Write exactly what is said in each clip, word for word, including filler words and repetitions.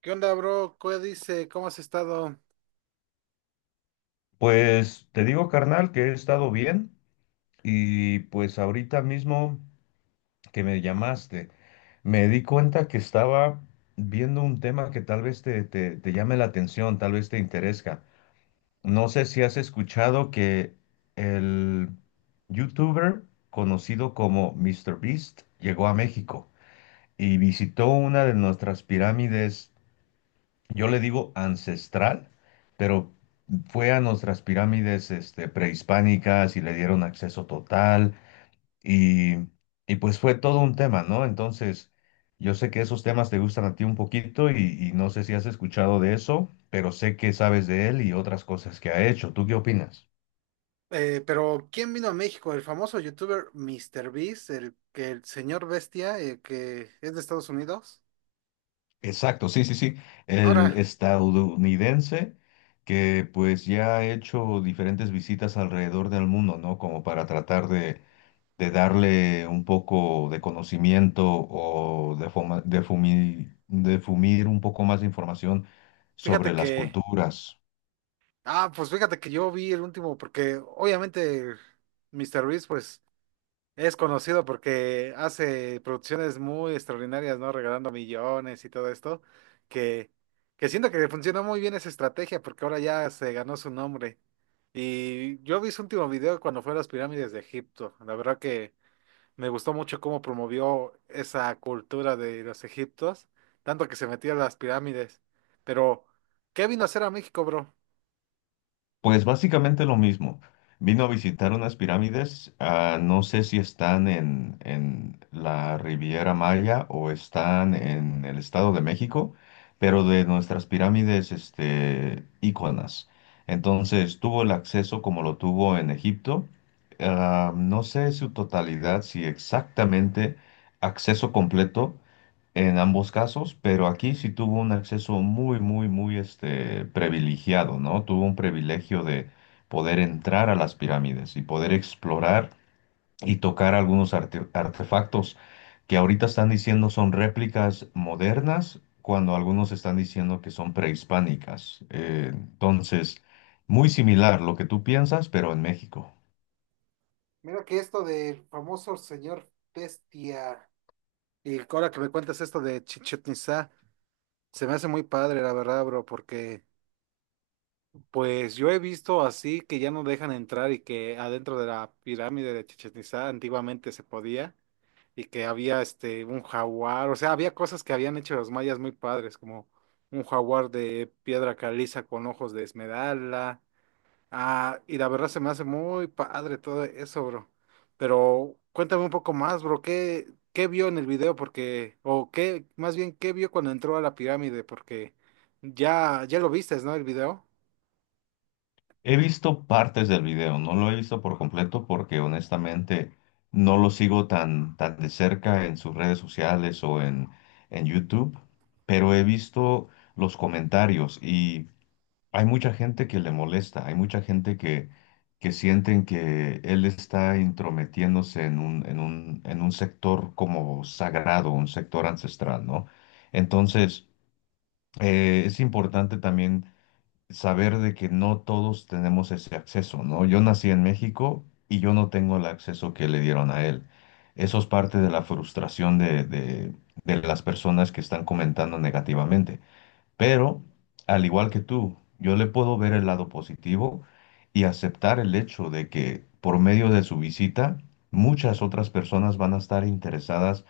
¿Qué onda, bro? ¿Qué dice? ¿Cómo has estado? Pues te digo, carnal, que he estado bien y pues ahorita mismo que me llamaste, me di cuenta que estaba viendo un tema que tal vez te, te, te llame la atención, tal vez te interesa. No sé si has escuchado que el youtuber conocido como MrBeast llegó a México y visitó una de nuestras pirámides yo le digo ancestral, pero fue a nuestras pirámides este, prehispánicas y le dieron acceso total y, y pues fue todo un tema, ¿no? Entonces, yo sé que esos temas te gustan a ti un poquito y, y no sé si has escuchado de eso, pero sé que sabes de él y otras cosas que ha hecho. ¿Tú qué opinas? Eh, pero ¿quién vino a México? El famoso youtuber Mister Beast, el que el señor bestia, eh, que es de Estados Unidos. Exacto, sí, sí, sí. El Ahora, estadounidense que pues ya ha hecho diferentes visitas alrededor del mundo, ¿no? Como para tratar de de darle un poco de conocimiento o de, fuma- de fumi- de fumir un poco más de información sobre fíjate las que, culturas. ah, pues fíjate que yo vi el último, porque obviamente Mister Beast, pues es conocido porque hace producciones muy extraordinarias, ¿no? Regalando millones y todo esto, que, que siento que le funcionó muy bien esa estrategia porque ahora ya se ganó su nombre. Y yo vi su último video cuando fue a las pirámides de Egipto. La verdad que me gustó mucho cómo promovió esa cultura de los egiptos, tanto que se metió a las pirámides. Pero, ¿qué vino a hacer a México, bro? Pues básicamente lo mismo. Vino a visitar unas pirámides, ah, no sé si están en, en la Riviera Maya o están en el Estado de México, pero de nuestras pirámides, este, íconas. Entonces tuvo el acceso como lo tuvo en Egipto. Ah, no sé su totalidad, si exactamente acceso completo, en ambos casos, pero aquí sí tuvo un acceso muy, muy, muy este, privilegiado, ¿no? Tuvo un privilegio de poder entrar a las pirámides y poder explorar y tocar algunos arte- artefactos que ahorita están diciendo son réplicas modernas, cuando algunos están diciendo que son prehispánicas. Eh, entonces, muy similar lo que tú piensas, pero en México. Mira que esto del famoso señor Bestia. Y ahora que me cuentas esto de Chichén, se me hace muy padre, la verdad, bro, porque pues yo he visto así que ya no dejan entrar, y que adentro de la pirámide de Chichén Itzá antiguamente se podía, y que había este un jaguar, o sea, había cosas que habían hecho los mayas muy padres, como un jaguar de piedra caliza con ojos de esmeralda. Ah, y la verdad se me hace muy padre todo eso, bro. Pero cuéntame un poco más, bro, ¿qué, ¿qué vio en el video? Porque, o qué, más bien, ¿qué vio cuando entró a la pirámide? Porque ya, ya lo viste, ¿no? El video. He visto partes del video, no lo he visto por completo porque honestamente no lo sigo tan, tan de cerca en sus redes sociales o en, en YouTube, pero he visto los comentarios y hay mucha gente que le molesta, hay mucha gente que, que sienten que él está intrometiéndose en un, en un, en un sector como sagrado, un sector ancestral, ¿no? Entonces, eh, es importante también saber de que no todos tenemos ese acceso, ¿no? Yo nací en México y yo no tengo el acceso que le dieron a él. Eso es parte de la frustración de, de de las personas que están comentando negativamente. Pero, al igual que tú, yo le puedo ver el lado positivo y aceptar el hecho de que por medio de su visita, muchas otras personas van a estar interesadas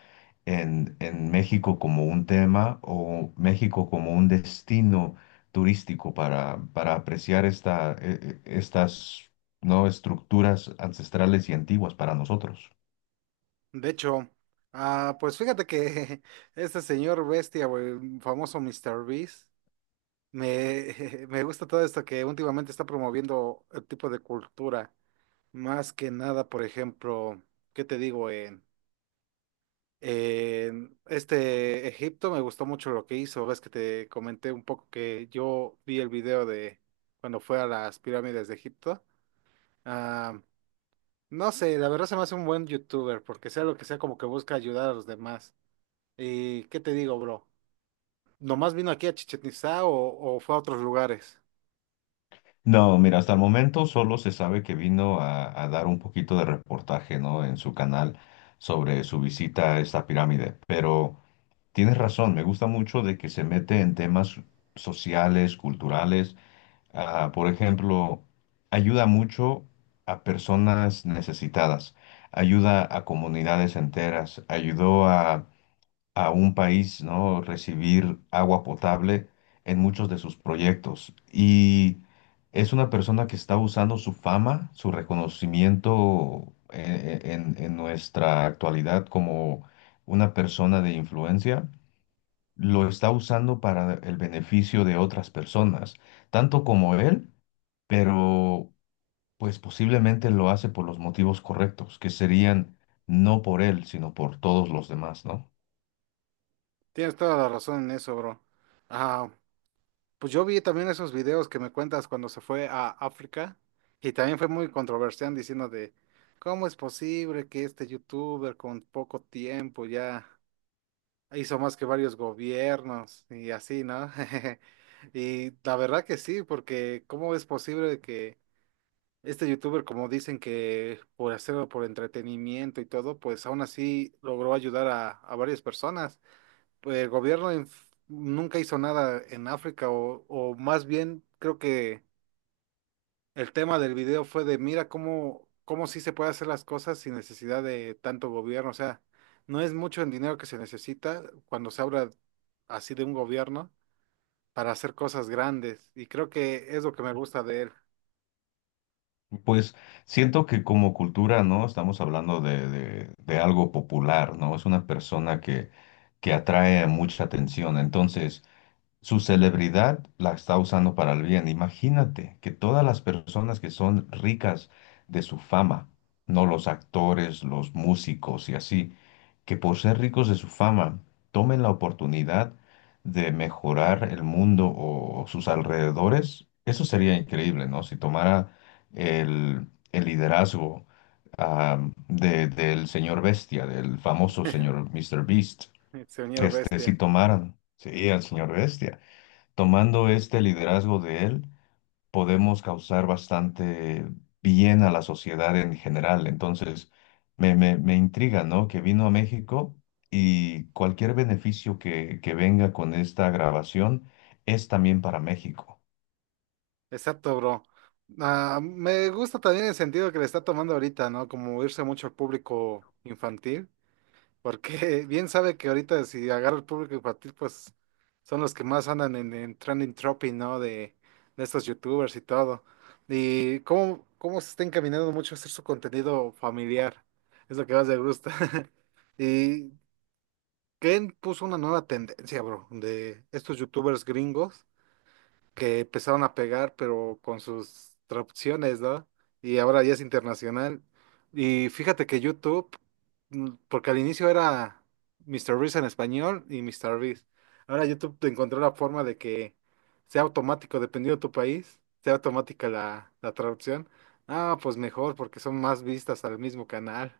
en, en México como un tema o México como un destino turístico para, para apreciar esta, eh, eh, estas, ¿no? estructuras ancestrales y antiguas para nosotros. De hecho, ah, pues fíjate que este señor bestia, o el famoso mister Beast, me, me gusta todo esto que últimamente está promoviendo el tipo de cultura. Más que nada, por ejemplo, ¿qué te digo? Eh, este Egipto me gustó mucho lo que hizo. Ves que te comenté un poco que yo vi el video de cuando fue a las pirámides de Egipto. Ah, no sé, la verdad se me hace un buen youtuber porque sea lo que sea, como que busca ayudar a los demás. ¿Y qué te digo, bro? ¿Nomás vino aquí a Chichén Itzá o, o fue a otros lugares? No, mira, hasta el momento solo se sabe que vino a, a dar un poquito de reportaje, ¿no? En su canal sobre su visita a esta pirámide. Pero tienes razón, me gusta mucho de que se mete en temas sociales, culturales. Ah, por ejemplo, ayuda mucho a personas necesitadas, ayuda a comunidades enteras, ayudó a a un país, ¿no? Recibir agua potable en muchos de sus proyectos. Y es una persona que está usando su fama, su reconocimiento eh, eh, en, en nuestra actualidad como una persona de influencia, lo está usando para el beneficio de otras personas, tanto como él, pero pues posiblemente lo hace por los motivos correctos, que serían no por él, sino por todos los demás, ¿no? Tienes toda la razón en eso, bro. Ah, Pues yo vi también esos videos que me cuentas cuando se fue a África, y también fue muy controversial diciendo de cómo es posible que este youtuber con poco tiempo ya hizo más que varios gobiernos y así, ¿no? Y la verdad que sí, porque cómo es posible que este youtuber, como dicen que por hacerlo por entretenimiento y todo, pues aún así logró ayudar a, a varias personas. el gobierno en- Nunca hizo nada en África, o, o más bien creo que el tema del video fue de mira cómo, cómo sí se puede hacer las cosas sin necesidad de tanto gobierno. O sea, no es mucho el dinero que se necesita cuando se habla así de un gobierno para hacer cosas grandes. Y creo que es lo que me gusta de él, Pues siento que como cultura, ¿no? Estamos hablando de, de- de algo popular, ¿no? Es una persona que, que atrae mucha atención. Entonces, su celebridad la está usando para el bien. Imagínate que todas las personas que son ricas de su fama, ¿no? Los actores, los músicos y así que por ser ricos de su fama tomen la oportunidad de mejorar el mundo o sus alrededores, eso sería increíble, ¿no? Si tomara el, el liderazgo ah, de- del señor Bestia, del famoso señor mister Beast, el señor este, si Bestia. tomaran, sí, al señor Bestia, tomando este liderazgo de él podemos causar bastante bien a la sociedad en general. Entonces, me, me, me intriga, ¿no? Que vino a México y cualquier beneficio que, que venga con esta grabación es también para México. Exacto, bro. Ah, me gusta también el sentido que le está tomando ahorita, ¿no? Como irse mucho al público infantil. Porque bien sabe que ahorita si agarra el público infantil, pues son los que más andan en, en trending topic, ¿no? De, de estos youtubers y todo. Y cómo, cómo se está encaminando mucho a hacer su contenido familiar. Es lo que más me gusta. Y Ken puso una nueva tendencia, bro, de estos youtubers gringos que empezaron a pegar, pero con sus traducciones, ¿no? Y ahora ya es internacional. Y fíjate que YouTube, mm, porque al inicio era mister Reese en español y mister Reese. Ahora YouTube te encontró la forma de que sea automático, dependiendo de tu país, sea automática la, la traducción. Ah, pues mejor, porque son más vistas al mismo canal.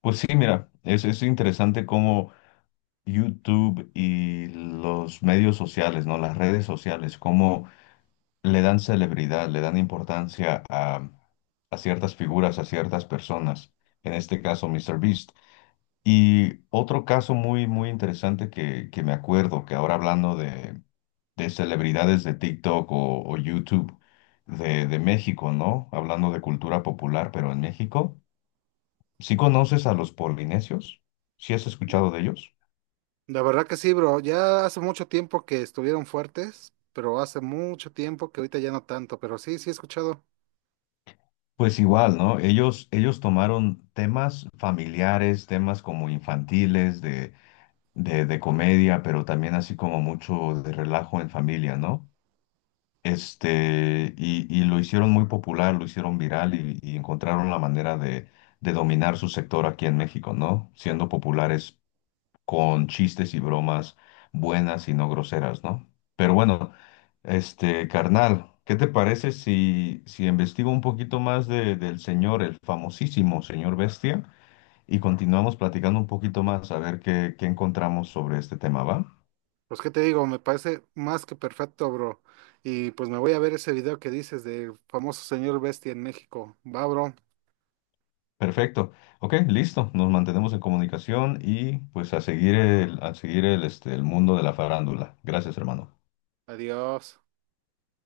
Pues sí, mira, es, es interesante cómo YouTube y los medios sociales, ¿no? Las redes sociales, cómo le dan celebridad, le dan importancia a, a ciertas figuras, a ciertas personas. En este caso, MrBeast. Y otro caso muy, muy interesante que, que me acuerdo, que ahora hablando de, de celebridades de TikTok o, o YouTube de, de México, ¿no? Hablando de cultura popular, pero en México, ¿sí conoces a los polinesios? ¿Sí has escuchado de ellos? La verdad que sí, bro. Ya hace mucho tiempo que estuvieron fuertes, pero hace mucho tiempo que ahorita ya no tanto. Pero sí, sí he escuchado. Pues igual, ¿no? Ellos, ellos tomaron temas familiares, temas como infantiles, de, de, de comedia, pero también así como mucho de relajo en familia, ¿no? Este, y, y lo hicieron muy popular, lo hicieron viral y, y encontraron la manera de, de dominar su sector aquí en México, ¿no? Siendo populares con chistes y bromas buenas y no groseras, ¿no? Pero bueno, este, carnal, ¿qué te parece si, si investigo un poquito más de- del señor, el famosísimo señor Bestia, y continuamos platicando un poquito más a ver qué, qué encontramos sobre este tema, ¿va? Pues qué te digo, me parece más que perfecto, bro. Y pues me voy a ver ese video que dices del famoso señor Bestia en México. Va, bro. Perfecto. Ok, listo. Nos mantenemos en comunicación y pues a seguir el, a seguir el, este, el mundo de la farándula. Gracias, hermano. Adiós.